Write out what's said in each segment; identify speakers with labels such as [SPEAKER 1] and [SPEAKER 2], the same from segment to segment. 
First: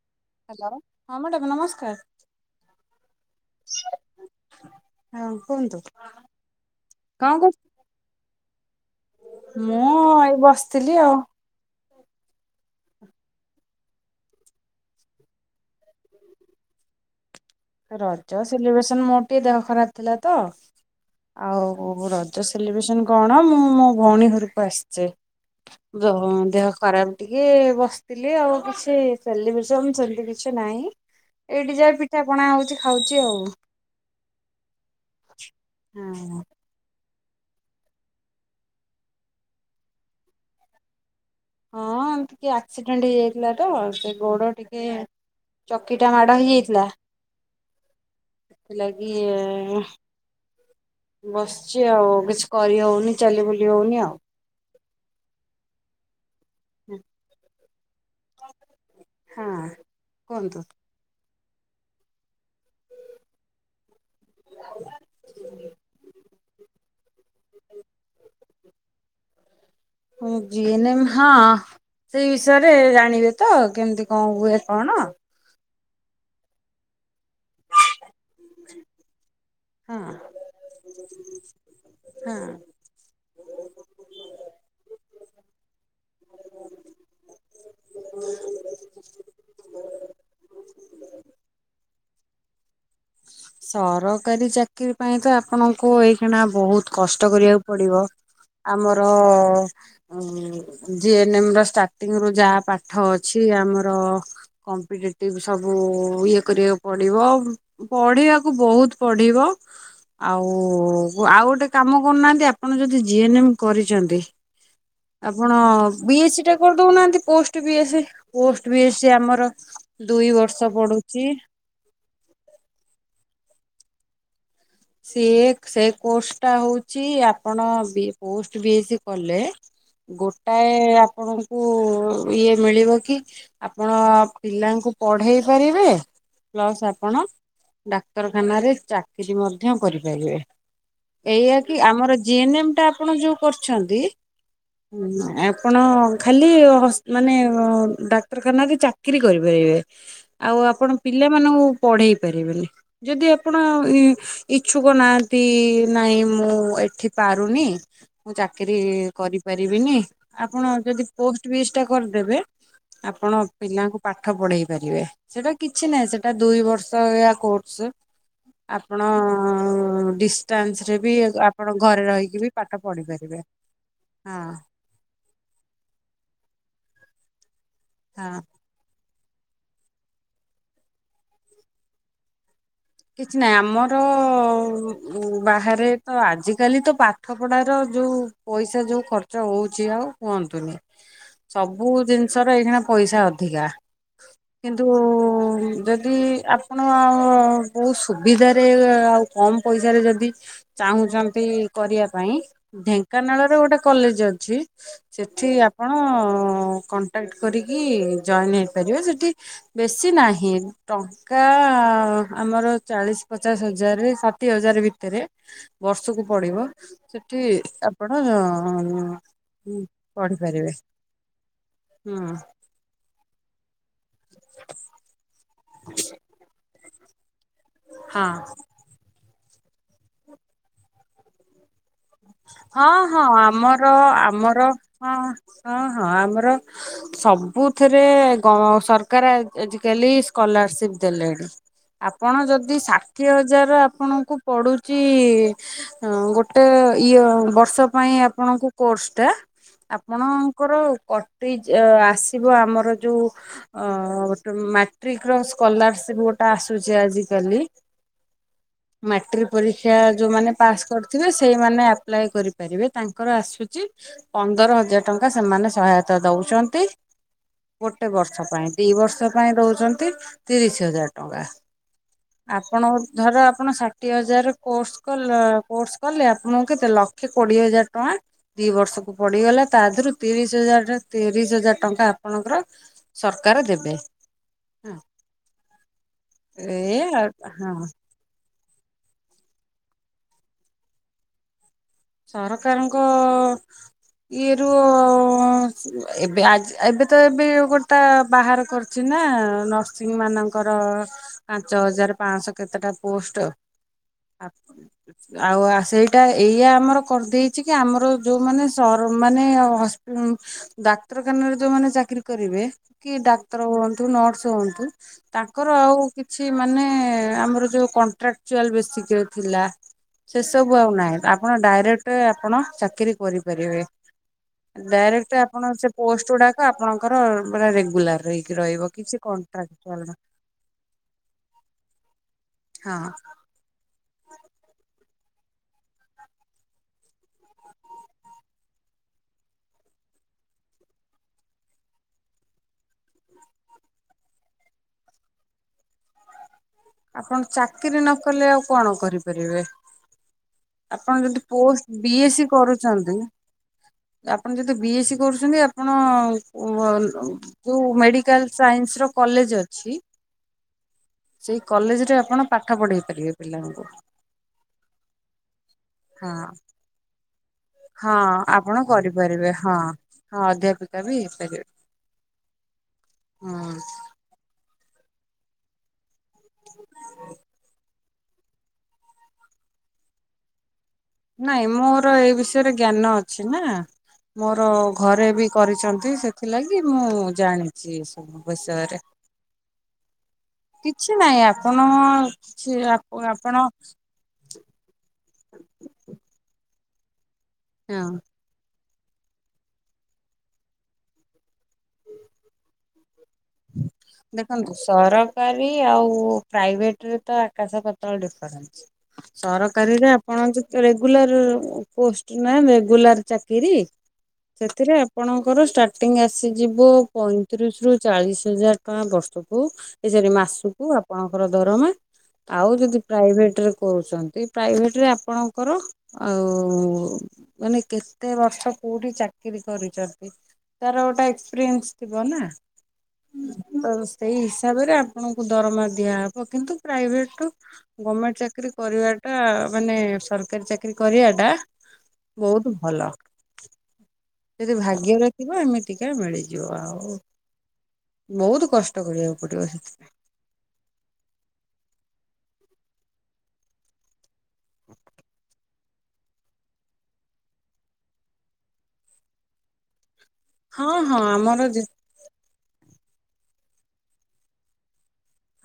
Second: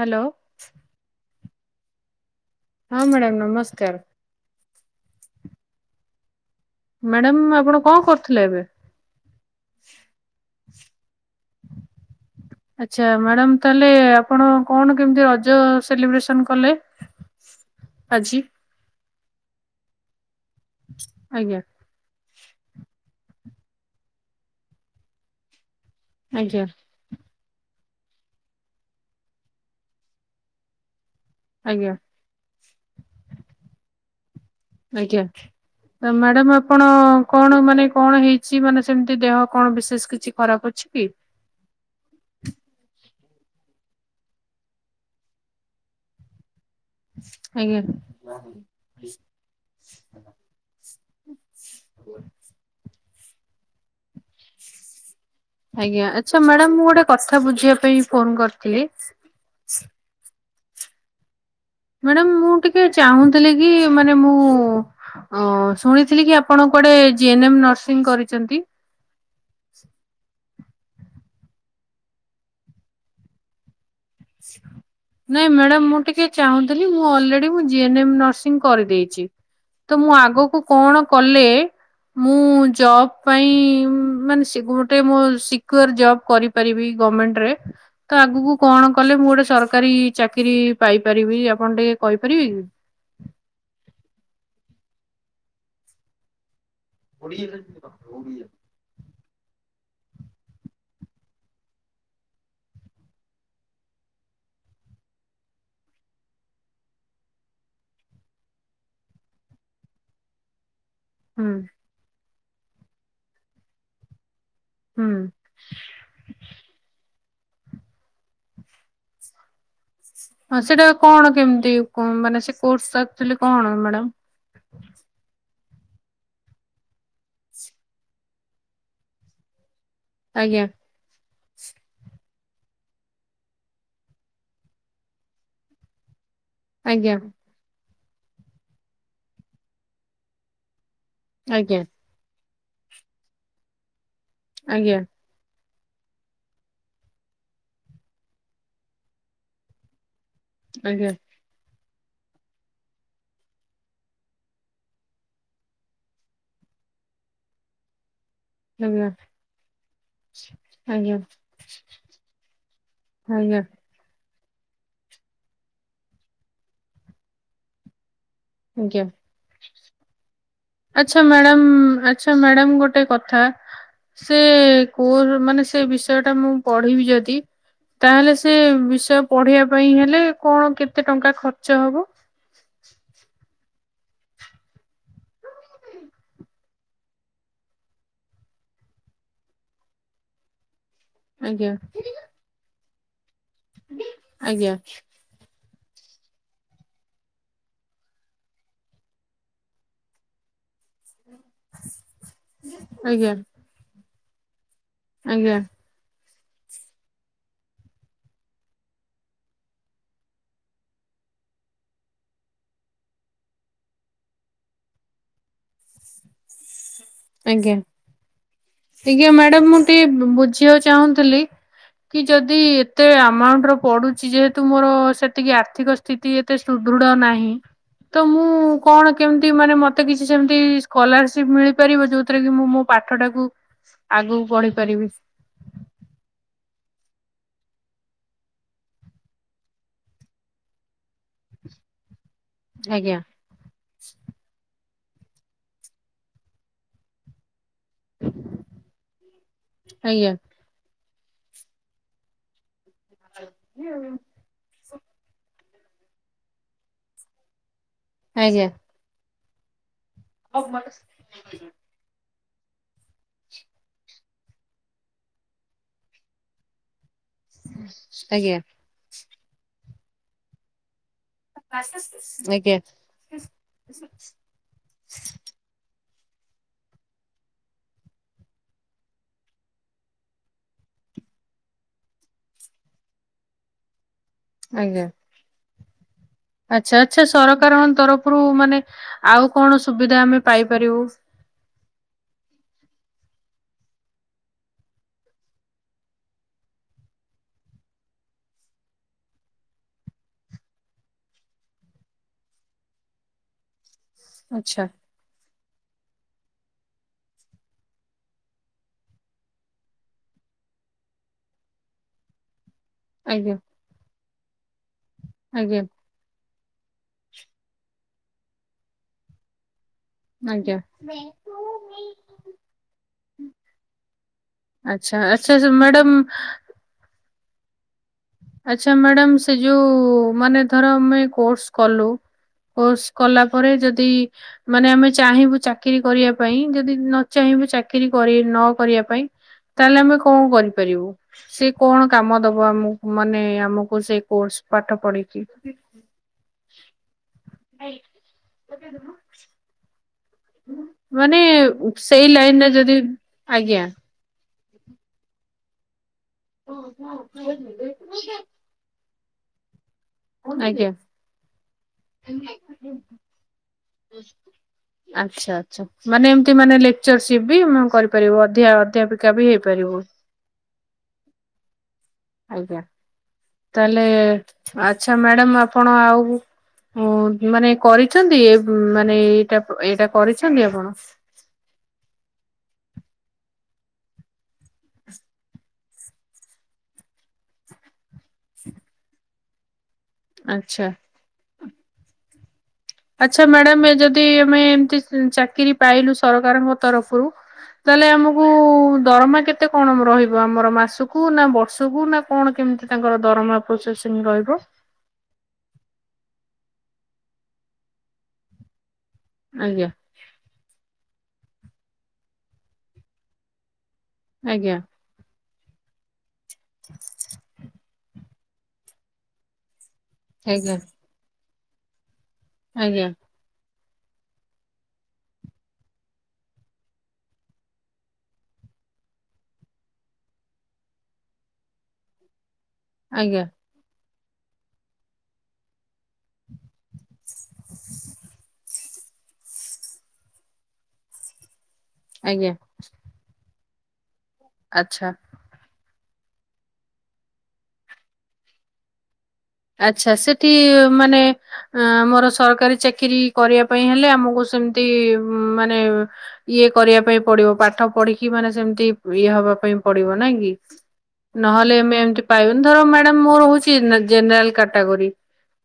[SPEAKER 1] Hello.
[SPEAKER 2] Hello ହଁ madam ନମସ୍କାର।
[SPEAKER 1] ହଁ ମ୍ୟାଡ଼ାମ ନମସ୍କାର।
[SPEAKER 2] ହଁ କୁହନ୍ତୁ। କଣ
[SPEAKER 1] ମ୍ୟାଡାମ
[SPEAKER 2] କରୁ
[SPEAKER 1] ଆପଣ କଣ କରୁଥିଲେ ଏବେ?
[SPEAKER 2] ମୁଁ ଏଇ ବସିଥିଲି ଆଉ।
[SPEAKER 1] ଆଚ୍ଛା ମ୍ୟାଡ଼ାମ ତାହଲେ ଆପଣ କଣ କେମିତି ରଜ ସେଲିବ୍ରେସନ କଲେ? ଆଜି?
[SPEAKER 2] ରଜ ସେଲିବ୍ରେସନ ମୋର ଟିକେ ଦେହ ଖରାପ ଥିଲା ତ
[SPEAKER 1] ଆଜ୍ଞା
[SPEAKER 2] ଆଉ ହୋ ରଜ ସେଲିବ୍ରେସନ କଣ ମୁଁ ମୋ ଭଉଣୀ ଘରକୁ ଆସିଛି। [unintelligible]
[SPEAKER 1] ଆଜ୍ଞା
[SPEAKER 2] ଦେହ ଖରାପ ଟିକେ ବସିଥିଲି ଆଉ କିଛି ସେଲିବ୍ରେସନ ସେମିତି କିଛି ନାହିଁ। ଏଇଠି
[SPEAKER 1] ଆଜ୍ଞା
[SPEAKER 2] ଯାହା ପିଠା ପଣା ହଉଛି ଖାଉଛି ଆଉ।
[SPEAKER 1] ଆଜ୍ଞା
[SPEAKER 2] ହଁ।
[SPEAKER 1] ମ୍ୟାଡ଼ାମ ଆପଣ କଣ ମାନେ କଣ ହେଇଛି ମାନେ ସେମିତି ଦେହ କଣ ବିଶେଷ କିଛି ଖରାପ ଅଛି କି?
[SPEAKER 2] ହଁ ଏମତି ଟିକେ ଆକ୍ସିଡେଣ୍ଟ ହେଇଯାଇଥିଲା ତ ସେ ଗୋଡ ଟିକେ ଚକି ଟା ମାଡ଼ ହେଇଯାଇଥିଲା
[SPEAKER 1] ଆଜ୍ଞା
[SPEAKER 2] ସେଥିଲାଗି ବସିଛି ଆଉ କିଛି କରି ହଉନି ଚାଲିିବୁଲି ହଉନି ଆଉ।
[SPEAKER 1] ଆଜ୍ଞା ଆଚ୍ଛା ମ୍ୟାଡାାମ ମୁଁ ଗୋଟେ କଥା ବୁଝିବା ପାଇଁ ଫୋନ କରିଥିଲି
[SPEAKER 2] ହଁ କୁହନ୍ତୁ।
[SPEAKER 1] ମ୍ୟାଡ଼ାମ ମୁଁ ଟିକେ ଚାହୁଁଥିଲି କି ମାନେ ମୁଁ ଅ ଶୁଣିଥିଲି କି- ଆପଣ କୁଆଡେ ଜିଏନ୍ ଏମ୍ ନର୍ସିଂ କରିଛନ୍ତି।
[SPEAKER 2] ହଁ ଜିଏନ୍ ଏମ୍ ହଁ ସେଇ ବିଷୟରେ ଜାଣିବେ ତ କେମତି କଣ ହୁଏ କଣ?
[SPEAKER 1] ନାଇଁ ମ୍ୟାଡାମ ମୁଁ ଟିକେ ଚାହୁଁଥିଲି ମୁଁ ଅଲରେଡି ମୁଁ ଜଏ କରିଦେଇଛି
[SPEAKER 2] ହଁ
[SPEAKER 1] ତ ମୁଁ ଆଗକୁ କଣ କଲେ ମୁଁ
[SPEAKER 2] ହଁ।
[SPEAKER 1] ଜବ ପାଇଁ ମାନେ ସେ ଗୋଟେ ମୋ ଶି କର ଜବ କରିପାରିବି ଗରମେଣ୍ଟରେ ତ ଆଗକୁ କଣ କଲେ ମୁଁ ଗୋଟେ ସରକାରୀ ଚାକିରି ପାଇପାରିବି ଆପଣ ଟିକେ କହିପାରିବେ କି?
[SPEAKER 2] ସରକାରୀ ଚାକିରୀ ପାଇଁ ତ ଆପଣଙ୍କୁ ଏଇକ୍ଷୀଣଆ ବହୁତ - କଷ୍ଟ କରିବାକୁ ପଡିବ ଆମର ଜିଏନ୍ ଏମ୍ ର ଷ୍ଟାର୍ଟିଂ ରୁ ଯାହା ପାଠ ଅଛି ଆମର କମ୍ପିଟେଟିଭ ସବୁ ଇଏ କରିବାକୁ ପଡିବ। ପଢିବାକୁ ବହୁତ ପଢିବ ଆଉ ଆଉ
[SPEAKER 1] ହୁଁ
[SPEAKER 2] ଗୋଟେ କାମ କରୁନାହାନ୍ତି ଆପଣ ଯଦି ଜିଏନ ଏମ୍ କରିଛନ୍ତି
[SPEAKER 1] ହୁଁ
[SPEAKER 2] ଆପଣ- ବି ଏ ସି ଟା କରିଦଉନାହାନ୍ତି ପୋଷ୍ଟ ବି ଏ ସି ପୋଷ୍ଟ ବି ଏ ସି ଆମର। ଦୁଇ
[SPEAKER 1] ହଁ
[SPEAKER 2] ବର୍ଷ
[SPEAKER 1] ସେଟା
[SPEAKER 2] ପଡୁଛି
[SPEAKER 1] କଣ କେମିତି ମାନେ ସେ କୋର୍ସ ଆକଚୁଆଲି କଣ ମ୍ୟାଡାମ?
[SPEAKER 2] ସିଏ ସେ କୋର୍ସ ଟା ହଉଛି ଆପଣ ପୋଷ୍ଟ ବିଏସି କଲେ -
[SPEAKER 1] ଆଜ୍ଞା
[SPEAKER 2] ଗୋଟାଏ ଆପଣଙ୍କୁ ଇଏ ମିଳିବ କି ଆପଣ ପିଲାଙ୍କୁ ପଢେଇ ପାରିବେ ପ୍ଲସ୍
[SPEAKER 1] ଆଜ୍ଞା
[SPEAKER 2] ଆପଣ ଡାକ୍ତରଖାନାରେ ଚାକିରି ମଧ୍ୟ କରିପାରିବେ। ଏଇଆ କି
[SPEAKER 1] ଆଜ୍ଞା
[SPEAKER 2] ଆମର ଜି ଏନ ଏମ ଟା ଆପଣ ଯୋଉ କରିଛନ୍ତି
[SPEAKER 1] ଆଜ୍ଞା
[SPEAKER 2] - ଆପଣ ଖାଲି ମାନେ ଡାକ୍ତରଖାନାରେ ଚାକିରି କରିପାରିବେ। ଆଉ ଆପଣ
[SPEAKER 1] ଆଜ୍ଞା
[SPEAKER 2] ପିଲାମାନଙ୍କୁ ପଢେଇ ପାରିବେନି ଯଦି ଆପଣ- ଇଛୁକ ନାହାନ୍ତି ନାଇଁ ମୁଁ ଏଠି ପାରୁନି ମୁଁ ଚାକି ଚାକିରି
[SPEAKER 1] ଆଜ୍ଞା
[SPEAKER 2] କରିପାରିବିନି ଆପଣ
[SPEAKER 1] ଆଜ୍ଞା
[SPEAKER 2] ଯଦି
[SPEAKER 1] ଆଜ୍ଞା
[SPEAKER 2] ପୋଷ୍ଟ ବିସ୍ ଟା କରିଦେବେ- ଆପଣ
[SPEAKER 1] ଆଜ୍ଞା
[SPEAKER 2] ପିଲାଙ୍କୁ ପାଠ ପଢେଇ ପାରିବେ ସେଟା କିଛି ନାହିଁ ସେଟା ଦୁଇ ବର୍ଷଆ କୋର୍ସ-
[SPEAKER 1] ଆଜ୍ଞା
[SPEAKER 2] ଆପଣ- ଅ ଡିଷ୍ଟାନ୍ସ ରେ ବି
[SPEAKER 1] ଆଚ୍ଛା ମ୍ୟାଡ଼ାମ
[SPEAKER 2] ଆପଣ ଘରେ
[SPEAKER 1] ଆଚ୍ଛା
[SPEAKER 2] ରହିକି ବି
[SPEAKER 1] ମ୍ୟାଡ଼ାମ
[SPEAKER 2] ପାଠ
[SPEAKER 1] ଗୋଟେ କଥା
[SPEAKER 2] ପଢିପାରିବେ।
[SPEAKER 1] ସେ କୋ ମାନେ ସେ ବିଷୟ ଟା ମୁଁ ପଢିବି ଯଦି
[SPEAKER 2] ହଁ।
[SPEAKER 1] ତାହେଲେ ସେ ବିଷୟ- ପଢିବା ପାଇଁ ହେଲେ କଣ କେତେ ଟଙ୍କା ଖର୍ଚ୍ଚ ହବ?
[SPEAKER 2] କିଛି ନାହିଁ ଆମର ବାହାରେ ତ ଆଜିକାଲି ତ ପାଠପଢ଼ାର ଯୋଉ- ପଇସା ଯୋଉ ଖର୍ଚ୍ଚ ହଉଛି ଆଉ କୁହନ୍ତୁନି-
[SPEAKER 1] ଆଜ୍ଞା
[SPEAKER 2] ସବୁ ଜିନିଷ ର ଏଇ ଖିନା ପଇସା ଅଧିକ।
[SPEAKER 1] ଆଜ୍ଞା
[SPEAKER 2] କିନ୍ତୁ ଯଦି ଆପଣ ବହୁତ ସୁବିଧାରେ ଆଉ କମ ପଇସାରେ ଯଦି ଚାହୁଁଛନ୍ତି ଚାକିରୀ କରିବା ପାଇଁ
[SPEAKER 1] ଆଜ୍ଞା
[SPEAKER 2] ଢେଙ୍କାନାଳରେ ଗୋଟେ କଲେଜ ଅଛି ସେଠି -
[SPEAKER 1] [unintelligible]
[SPEAKER 2] କଣ୍ଟାକ୍ଟ କରିକି ଜଏନ୍ ହେଇପାରିବେ ସେଠି- ବେଶୀ ନାହିଁ ଟଙ୍କା- ଆମର ଚାଳିଶ ପଚାଶ ହଜାର ଷାଠିଏ ହଜାର ଭିତରେ ବର୍ଷକୁ ପଡିବ ସେଠି
[SPEAKER 1] ଆଜ୍ଞା
[SPEAKER 2] ଆପଣ
[SPEAKER 1] ଆଜ୍ଞା ମ୍ୟାଡାମ ମୁଁ ଟିକେ
[SPEAKER 2] ପଢିପାରିବେ।
[SPEAKER 1] ବୁଝିବାକୁ ଚାହୁଁଥିଲି
[SPEAKER 2] ହୁଁ
[SPEAKER 1] କି ଯଦି ଏତେ ଆମାଉଣ୍ଟ ର ପଡୁଛି ଯେହେତୁ ମୋର ସେତିକି ଆର୍ଥିକ ସ୍ଥିତି ଏତେ ସୁଦୃଢ ନାହିଁ। ତ
[SPEAKER 2] ହଁ।
[SPEAKER 1] ମୁଁ କଣ କେମିତି ମାନେ ମତେ କିଛି ସେମିତି ସ୍କଲାରସିପ ମିଳିପାରିବ ଯୋଉ
[SPEAKER 2] ହଁ ହଁ ଆମର
[SPEAKER 1] ଆଗକୁ
[SPEAKER 2] ଆମର
[SPEAKER 1] ବଢି ପାରିବି।
[SPEAKER 2] ହଁ ହଁ ହଁ ଆମର ସବୁଥିରେ ସରକାର ଆଜିିକାଲି ସ୍କଲାରସିପ ଦେଲେଣି। ଆପଣ ଯଦି ଯଦି
[SPEAKER 1] ଆଜ୍ଞା
[SPEAKER 2] ଷାଠିଏ ହଜାର ଆପଣଙ୍କୁ ପଡୁଛି ଗୋଟେ ଇଏ ବର୍ଷ ପାଇଁ ଆପଣଙ୍କୁ କୋର୍ସଟା ଆପଣ
[SPEAKER 1] ଆଜ୍ଞା
[SPEAKER 2] ତାଙ୍କର କଟି ଆସିବ ଆମର ଯୋଉ ଅ ମାଟ୍ରିକ ର ସ୍କଲାରସିପ ଗୋଟେ ଆସୁଛି ଆଜିକାଲି
[SPEAKER 1] ଆଜ୍ଞା
[SPEAKER 2] ମାଟ୍ରିକ ପରୀକ୍ଷା ଯୋଉମାନେ ପାସ କରିଥିବେ ସେଇମାନେ- ଆପ୍ଲାଏ କରିପାରିବେ ତାଙ୍କର ଆସୁଛି ପନ୍ଦର ହଜାର ଟଙ୍କା ସେମାନେ ସହାୟତା ଦଉଛନ୍ତି। ଗୋଟେ ବର୍ଷ
[SPEAKER 1] ଆଜ୍ଞା
[SPEAKER 2] ପାଇଁ ଦି ବର୍ଷ ପାଇଁ ଦଉଛନ୍ତି ତିରିଶ ହଜାର ଟଙ୍କା। ଆପଣ ଧର ଆପଣ ଷାଠିଏ ହଜାର କୋର୍ସ କଲେ କୋର୍ସ କଲେ ଆପଣଙ୍କୁ କେତେ ଲକ୍ଷେ କୋଡିଏ ହଜାର ଟଙ୍କା ଦି ବର୍ଷକୁ ପଡିଗଲା ତା ଦେହରୁ ତିରିଶ ହଜାର ତିରିଶ ହଜାର ଟଙ୍କା ଆପଣଙ୍କର ସରକାର ଦେବେ।
[SPEAKER 1] ଆଜ୍ଞା।
[SPEAKER 2] ଏ
[SPEAKER 1] ଆଚ୍ଛା ଆଚ୍ଛା
[SPEAKER 2] ହଁ
[SPEAKER 1] ସରକାରଙ୍କ ତରଫରୁ ମାନେ ଆଉ କଣ ସୁବିଧା ଆମେ ପାଇପାରିବୁ?
[SPEAKER 2] ସରକାରଙ୍କ ଇଏ ରୁ ଏବେ ଆଜି ଏବେ ତ ଏବେ ଗୋଟା ବାହାର କରିଛି ନା ନର୍ସିଂ ମାନଙ୍କର ପାଞ୍ଚ ହଜାର ପାଞ୍ଚଶହ କେତେ ଟା ପୋଷ୍ଟ
[SPEAKER 1] ଆଚ୍ଛା
[SPEAKER 2] ଆଉ ସେଇଟା ଏଇଆ ଆମର କରିଦେଇଛି କି ଆମର ଯୋଉ ମାନେ ସର୍ ମାନେ ହସ୍ ଡାକ୍ତରଖାନାରେ ଯୋଉମାନେ ଚାକିରି କରିବେ କି
[SPEAKER 1] ଆଜ୍ଞା
[SPEAKER 2] ଡାକ୍ତର ହୁଅନ୍ତୁ ନର୍ସ ହୁଅନ୍ତୁ ତାଙ୍କର
[SPEAKER 1] ଆଜ୍ଞା
[SPEAKER 2] ଆଉ କିଛି ମାନେ ଆମର ଯୋଉ କଣ୍ଟ୍ରାକ୍ଟଚୁଆଲ ବେସିକ୍ ଥିଲା ସେ ସବୁ
[SPEAKER 1] ଆଜ୍ଞା।
[SPEAKER 2] ଆଉ ନାହିଁ ଆପଣ ଡାଇରେକ୍ଟ ଆପଣ ଚାକିରୀ କରିପାରିବେ।
[SPEAKER 1] ଆଚ୍ଛା
[SPEAKER 2] ଡାଇରେକ୍ଟ
[SPEAKER 1] ଆଚ୍ଛା
[SPEAKER 2] ଆପଣ ସେ
[SPEAKER 1] ମ୍ୟାଡାମ
[SPEAKER 2] ପୋଷ୍ଟ ଗୁଡାକ ଆପଣଙ୍କର ମାନେ ରେଗୁଲାର ରହି
[SPEAKER 1] ଆଚ୍ଛା ମ୍ୟାଡାମ ସେ ଯୋଉ ମାନେ ଧର ଆମେ କୋର୍ସ କଲୁ କୋର୍ସ
[SPEAKER 2] ହଁ
[SPEAKER 1] କଲା ପରେ ଯଦି ମାନେ ଆମେ ଚାହିଁବୁ ଚାକିରୀ କରିବା ପାଇଁ ଯଦି ନ ଚାହିଁବୁ ଚାକିରୀ ନ କରିବା ପାଇଁ ତାହେଲେ ଆମେ କଣ କରିପାରିବୁ ସେ କଣ କାମ ଦବ ଆମକୁ ମାନେ ଆମକୁ ସେ କୋର୍ସ ପାଠ ପଢିକି
[SPEAKER 2] ଆପଣ ଚାକିରିୀ ନ କଲେ ଆଉ କଣ କରିପାରିବେ? ଆପଣ
[SPEAKER 1] ମାନେ
[SPEAKER 2] ଯଦି ପୋଷ୍ଟ
[SPEAKER 1] ସେଇ
[SPEAKER 2] ବିଏସି
[SPEAKER 1] ଲାଇନରେ ଯଦି
[SPEAKER 2] କରୁଛନ୍ତି
[SPEAKER 1] ଆଜ୍ଞା।
[SPEAKER 2] ଆପଣ ଯଦି ବିଏସି କରୁଛନ୍ତି ଆପଣ ଯୋଉ ମେଡିକାଲ ସାଇନ୍ସ ର କଲେଜ ଅଛି।
[SPEAKER 1] ଆଜ୍ଞା।
[SPEAKER 2] ସେଇ କଲେଜ ରେ ଆପଣ ପାଠ ପଢେଇ ପାରିବେ ପିଲାମାନଙ୍କୁ।
[SPEAKER 1] ଆଚ୍ଛା ଆଚ୍ଛା ମାନେ
[SPEAKER 2] ହଁ
[SPEAKER 1] ଏମିତି ମାନେ ଲେ ଟିଚର ସିପ ବି
[SPEAKER 2] ହଁ
[SPEAKER 1] କରିପାରିବୁ
[SPEAKER 2] ଆପଣ
[SPEAKER 1] ଅଧ୍ୟାପିକା
[SPEAKER 2] କରିପାରିବେ
[SPEAKER 1] ବି
[SPEAKER 2] ହଁ
[SPEAKER 1] ହେଇପାରିବ।
[SPEAKER 2] ହଁ ଅଧ୍ୟାପିକା ବି ହେଇପାରିବେ।
[SPEAKER 1] ଆଜ୍ଞା
[SPEAKER 2] ହୁଁ।
[SPEAKER 1] ତାହଲେ ଆଛା ମ୍ୟାଡାମ ଆପଣ ଆଉ ହ ମାନେ କରିଛନ୍ତି ଏ ମାନେ ଏଇଟା ଏଇଟା କରିଛନ୍ତି ଆପଣ?
[SPEAKER 2] ନାଇଁ ମୋର ଏଇ ବିଷୟରେ ଜ୍ଞାନ ଅଛି ନା। ମୋର ଘରେ ବି କରିଚନ୍ତି ସେଥିଲାଗି ମୁଁ ଜାଣିଚି ଏସବୁ ବିଷୟରେ।
[SPEAKER 1] ଆଚ୍ଛା।
[SPEAKER 2] କି ନାଇଁ ଆପଣ କିଛି
[SPEAKER 1] ଆଚ୍ଛା
[SPEAKER 2] ଆପଣ
[SPEAKER 1] ମ୍ୟାଡ଼ମ୍ ଏ ଯଦି ଆମେ ଏମିତି ଚାକିରି ପାଇଲୁ ସରକାରଙ୍କ ତରଫରୁ
[SPEAKER 2] ହଁ
[SPEAKER 1] ତାହେଲେ ଆମକୁ ଦରମା କେତେ କଣ ରହିବ ଆମର ମାସୁକୁ ନା ବର୍ଷକୁ ନା କଣ କେମିତି ତାଙ୍କର ଦରମା? ପ୍ରୋସେସିଙ୍ଗ ରହିବ।
[SPEAKER 2] ଦେଖନ୍ତୁ ସରକାରୀ ଆଉ ପ୍ରାଇଭେଟରେ ତ ଆକାଶ ପାତାଳ ଡିଫରେନ୍ସ।
[SPEAKER 1] ଆଜ୍ଞା
[SPEAKER 2] ସରକାରୀରା [unintelligible] ରେଗୁଲାର ପୋଷ୍ଟ ନା ରେଗୁଲାର ଚାକିରିୀ
[SPEAKER 1] ଆଜ୍ଞା
[SPEAKER 2] ସେଥିରେ ଆପଣଙ୍କର ଷ୍ଟାର୍ଟିଂ ଆସିଯିବ ପଇଁତିରିଶ ରୁ ଚାଳିଶ ହଜାର ଟଙ୍କା ବର୍ଷକୁ। ଏ ସରି
[SPEAKER 1] ଆଜ୍ଞା।
[SPEAKER 2] ମାସୁକୁ ଆପଣଙ୍କର ଦରମା ଆଉ ଯଦି
[SPEAKER 1] ଆଜ୍ଞା
[SPEAKER 2] ପ୍ରାଇଭେଟରେ କରୁଚନ୍ତି ପ୍ରାଇଭେଟରେ ଆପଣଙ୍କର ଆଉ ମାନେ କେତେ ବର୍ଷ କୋଉଠି ଚାକିରି କରିଚନ୍ତି। ତାର ଗୋଟା ଏକ୍ସପିରିଏନ୍ସ ଥିବ ନା।
[SPEAKER 1] ଆଜ୍ଞା।
[SPEAKER 2] ତ ସେଇ ହିସାବରେ ଆପଣଙ୍କୁ ଦରମା ଦିଆହବ କିନ୍ତୁ ପ୍ରାଇଭେଟରୁ ଗମେଣ୍ଟ ଚାକିରୀ କରିବାଟା ମାନେ ସରକାରୀ ଚାକିରୀ କରିବାଟା
[SPEAKER 1] ଆଜ୍ଞା
[SPEAKER 2] ବହୁତ୍ ଭଲ, ଯଦି
[SPEAKER 1] ଆଚ୍ଛା
[SPEAKER 2] ଭାଗ୍ୟରେ ଥିବ ଏମିତିକା ମିଳିଯିବ ଆଉ ବହୁତ୍ କଷ୍ଟ କରିବାକୁ ପଡ଼ିବ ସେଥିପାଇଁ।
[SPEAKER 1] [unintelligible] ମାନେ ଆମର ସରକାରୀ ଚାକିରି କରିବା ପାଇଁ ହେଲେ ଆମୁକୁ ସେମ୍ତି ମାନେ ଇଏ କରିବା ପାଇଁ ପଡିବ ପାଠ ପଢିକି ମାନେ ସେମ୍ତି ଇଏ ହବା ପାଇଁ ପଡିବ ନାଇଁ କି।
[SPEAKER 2] ହଁ ହଁ ଆମର
[SPEAKER 1] ନହେଲେ
[SPEAKER 2] ଯେ
[SPEAKER 1] ଏମ୍ ଏ ଏମ୍ତି ପାଇବୁନି, ଧର ମ୍ୟାଡମ୍ ମୋର ହଉଚି ଜେନେରାଲ୍ କାଟାଗୋରି।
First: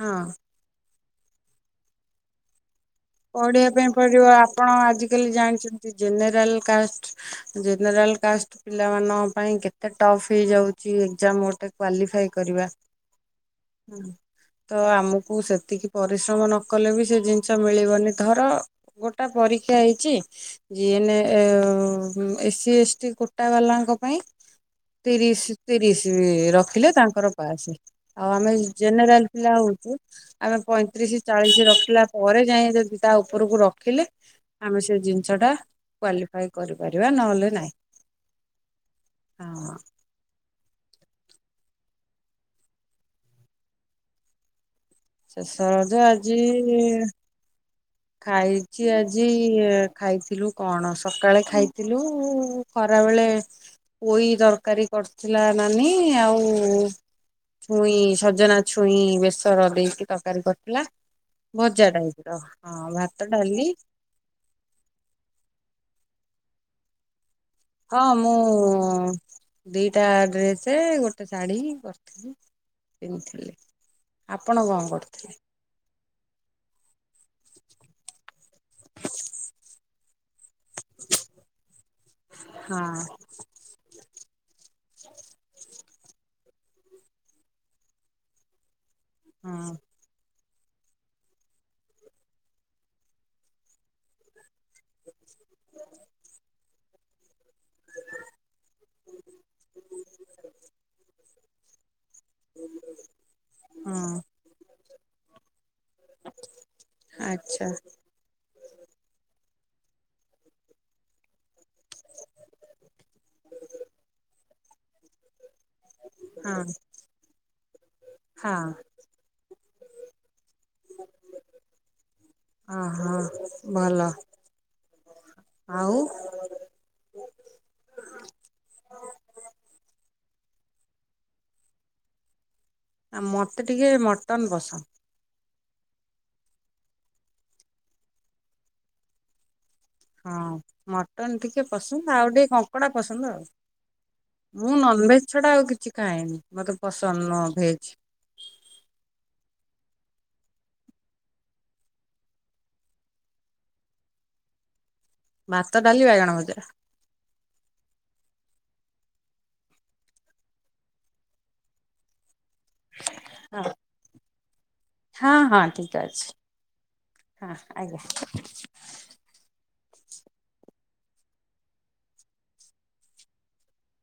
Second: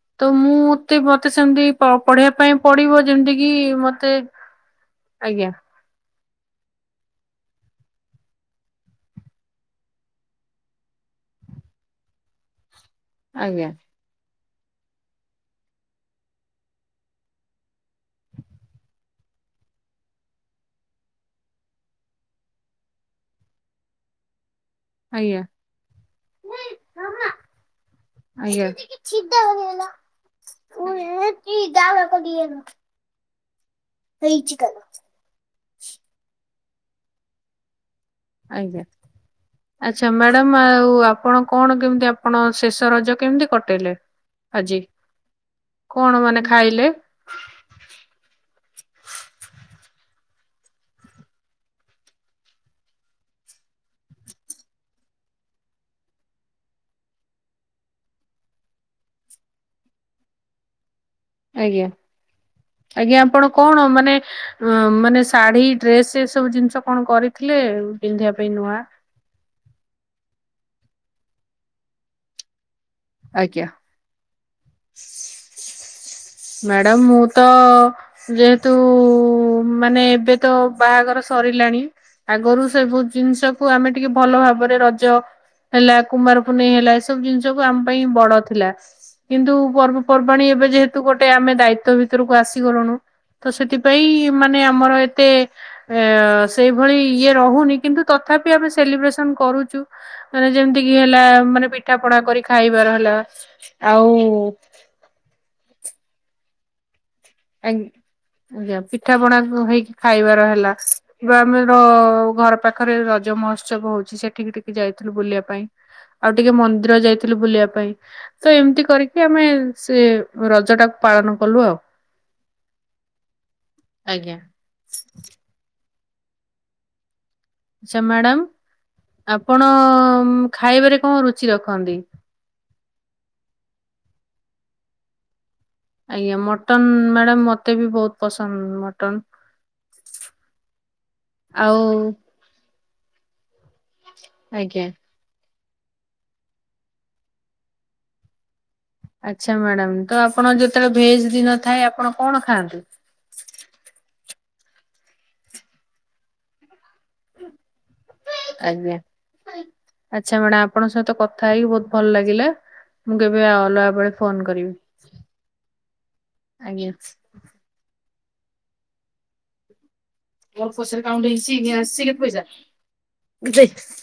[SPEAKER 2] ହଁ
[SPEAKER 1] ତ ମୁଁ ତେ ମତେ ସେମ୍ତି ପ ପଢେଇବା ପାଇଁ ପଡିବ? ଯେମିତି କିି
[SPEAKER 2] ପଢିବା ପାଇଁ
[SPEAKER 1] ମତେ
[SPEAKER 2] ପଡିବ ଆପଣ ଆଜିକାଲି
[SPEAKER 1] ଆଜ୍ଞା
[SPEAKER 2] ଜାଣିଛନ୍ତି ଜେନେରାଲ୍ କାଷ୍ଟ ଜେନେରାଲ୍ କାଷ୍ଟ ପିଲାମାନଙ୍କ ପାଇଁ କେତେ ଟପ୍ ହେଇଯାଉଚି ଏକ୍ଜାମ ଗୋଟେ କ୍ଵାଲିଫାଇ କରିବା।
[SPEAKER 1] ଆଜ୍ଞା।
[SPEAKER 2] ତ ଆମକୁ ସେତିକି ପରିଶ୍ରମ ନ କଲେ ବି ସେ ଜିନିଷ ମିଳି ବନି ଧର ଗୋଟା ପରୀକ୍ଷା ହେଇଚି। ଜିନ୍ଏ ଏସି ଏସ୍ଟି କୋଟା ବାଲାଙ୍କ ପାଇଁ
[SPEAKER 1] ଆଜ୍ଞା
[SPEAKER 2] ତିରିଶ ତିରିଶ ରଖିଲେ ତାଙ୍କର ପାସ୍, ଆଉ ଆମେ
[SPEAKER 1] ଆଜ୍ଞା
[SPEAKER 2] ଜେନେରାଲ୍ ପିଲା ହଉଚୁ ଆମେ ପଇଁତିରିଶି ଚାଳିଶି ରଖିଲା ପରେ ଯାଇଁ ଯଦି କିନ୍ତୁତା ଉପରକୁ ରଖିଲେ ଆମେ ସେଜିନିଷ ଟା କ୍ଵାଲିଫାଇ କରିପାରିବା ନହେଲେ ନାଇଁ।
[SPEAKER 1] ଆଜ୍ଞା ଆ ଆଚ୍ଛା ମ୍ୟାଡ଼ମ୍ ଆଉ ଆପଣ କଣ କେମିତି ଆପଣ ଶେଷ ରଜ କେମିତି କଟେଇଲେ? ଆଜି।
[SPEAKER 2] ଶେଷ ରଜ
[SPEAKER 1] କଣ
[SPEAKER 2] ଆଜି
[SPEAKER 1] ମାନେ ଖାଇଲେ?
[SPEAKER 2] ଖାଇଚି ଆଜି ଖାଇଥିଲୁ କଣ ସକାଳେ ଖାଇଥିଲୁ ଖରାବେଳେ ପୋଇ ତରକାରୀ କରୁଥିଲା ନାନୀ ଆଉ ଛୁଇଁ ସଜନା ଛୁଇଁ ବେସର ଦେଇକି ତରକାରୀ କରିଥିଲା।
[SPEAKER 1] ଆଜ୍ଞା
[SPEAKER 2] ଭଜା ଟାଇପ ର। ହଁ ଭାତ
[SPEAKER 1] ଆଜ୍ଞା ଆପଣ
[SPEAKER 2] ଡାଲି
[SPEAKER 1] କଣ ମାନେ-ମାନେ ଶାଢୀ ଡ୍ରେସ୍ ଏସବୁ ଜିନିଷ କଣ କରି ଥିଲେ ପିନ୍ଧିବା
[SPEAKER 2] ମୁଁ
[SPEAKER 1] ପାଇଁ ନୂଆ?
[SPEAKER 2] ହଁ। ଦିଟା ଡ୍ରେସେ ଗୋଟେ ଶାଢୀ କରିଥିଲି ପିନ୍ଧିଥିଲି।
[SPEAKER 1] ଆଜ୍ଞା।
[SPEAKER 2] ଆପଣ କଣ କରିଥିଲେ?
[SPEAKER 1] ମ୍ୟାଡମ୍ ମୁଁ ତ ଯେହେତୁ ମାନେ ଏବେ ତ ବାହାଘର ସରିଲାଣି ଆଗରୁ ସେବୁ
[SPEAKER 2] ହଁ
[SPEAKER 1] ଜିନିଷ କୁ ଆମେ ଟିକେ ଭଲ ଭାବରେ ରଜ ହେଲା କୁମାର ପୁନେଇଁ ହେଲା ଏସବୁ ଜିନିଷକୁୁ ଆମ ପାଇଁ ବଡ ଥିଲା। କିନ୍ତୁ
[SPEAKER 2] ହଁ
[SPEAKER 1] ପର୍ବପର୍ବାଣୀ ଏବେ ଯେହେତୁ ଗୋଟେ ଆମେ ଦାୟିତ୍ୱ ଭିତରକୁ ଆସିଗଲୁଣୁ। ତ ସେଥିପାଇଁ ମାନେ ଆମର ଏତେ ଏ ସେଇଭଳି ଇଏ ରହୁନି କିନ୍ତୁ ତଥାପି ଆମେ ସେଲିବ୍ରେସନ୍ କରୁଚୁ। ମାନେ ଯେମିତି କିି ହେଲା, ମାନେ ପିଠା ପଣା କରି ଖାଇବାର ହେଲା ଆଉ
[SPEAKER 2] ହଁ ଆଚ୍ଛା।
[SPEAKER 1] ଆଜ୍ଞା ପିଠା ପଣା ହେଇକି ଖାଇବାର ହେଲା। ଆମର ଘର ପାଖରେ ରଜ ମହୋତ୍ସବ ହଉଛି, ସେଠିକି ଟିକେ ଯାଇଥିଲୁ ବୁଲିବା ପାଇଁ। ଆଉ ଟିକେ
[SPEAKER 2] ହଁ
[SPEAKER 1] ମନ୍ଦିର ଯାଇଥିଲୁ ବୁଲିବା ପାଇଁ, ତ
[SPEAKER 2] ହଁ
[SPEAKER 1] ଏମିତି କରି କି ଆମେ ସେ ରଜ ଟାକୁ ପାଳନ କଲୁ ଆଉ
[SPEAKER 2] ଅ ହ ଭଲ
[SPEAKER 1] ଆଜ୍ଞା।
[SPEAKER 2] ଆଉ
[SPEAKER 1] ଆଛା ମ୍ୟାଡାମ ଆପଣ ଉଁ ଖାଇବାରେ କଣ ରୁଚି ରଖନ୍ତି?
[SPEAKER 2] ଆ ମୋତେ ଟିକେ ମଟନ୍ ପସନ୍ଦ।
[SPEAKER 1] ଆଜ୍ଞା ମଟନ୍, ମ୍ୟାଡ଼ାମ ମତେ ବି ବହୁତ ପସନ୍ଦ ମଟନ।
[SPEAKER 2] ହଁ ମଟନ୍ ଟିକେ
[SPEAKER 1] ଆଉ
[SPEAKER 2] ପସନ୍ଦ ଆଉ ଟିକେ କଙ୍କଡ଼ା ପସନ୍ଦ ଆଉ। ମୁଁ
[SPEAKER 1] ଆଜ୍ଞା।
[SPEAKER 2] ନନଭେଜ ଛଡା ଆଉ କିଛି ଖାଏନି ମତେ ପସନ୍ଦ ନ ଭେଜ।
[SPEAKER 1] ଆଛା ମ୍ୟାଡ଼ାମ ତ ଆପଣ ଯେତେବେଳେ ଭେଜ ଦିନ ଥାଏ ଆପଣ କଣ ଖାଆନ୍ତି?
[SPEAKER 2] ଭାତ ଡାଲିି ବାଇଗଣ ଭଜା।
[SPEAKER 1] ଆଜ୍ଞା ଆଚ୍ଛା ମାଡାମ୍ ଆପଣଙ୍କ ସହିତ କଥା ହେଇକି ବହୁତ୍ ଭଲ ଲାଗିଲା। ମୁଁ କେବେ
[SPEAKER 2] ହଁ
[SPEAKER 1] ଅଲଗା ବେଳେ ଫୋନ କରିବି,
[SPEAKER 2] ହଁ ହଁ ଠିକ ଅଛି
[SPEAKER 1] ଆଜ୍ଞା
[SPEAKER 2] ହଁ ଆଜ୍ଞା।
[SPEAKER 1] ମୋର ପଛରେ କାଉଣ୍ଟ ହେଇଚି ଇନେ ଆସିଚି କେତେ ପଇସା?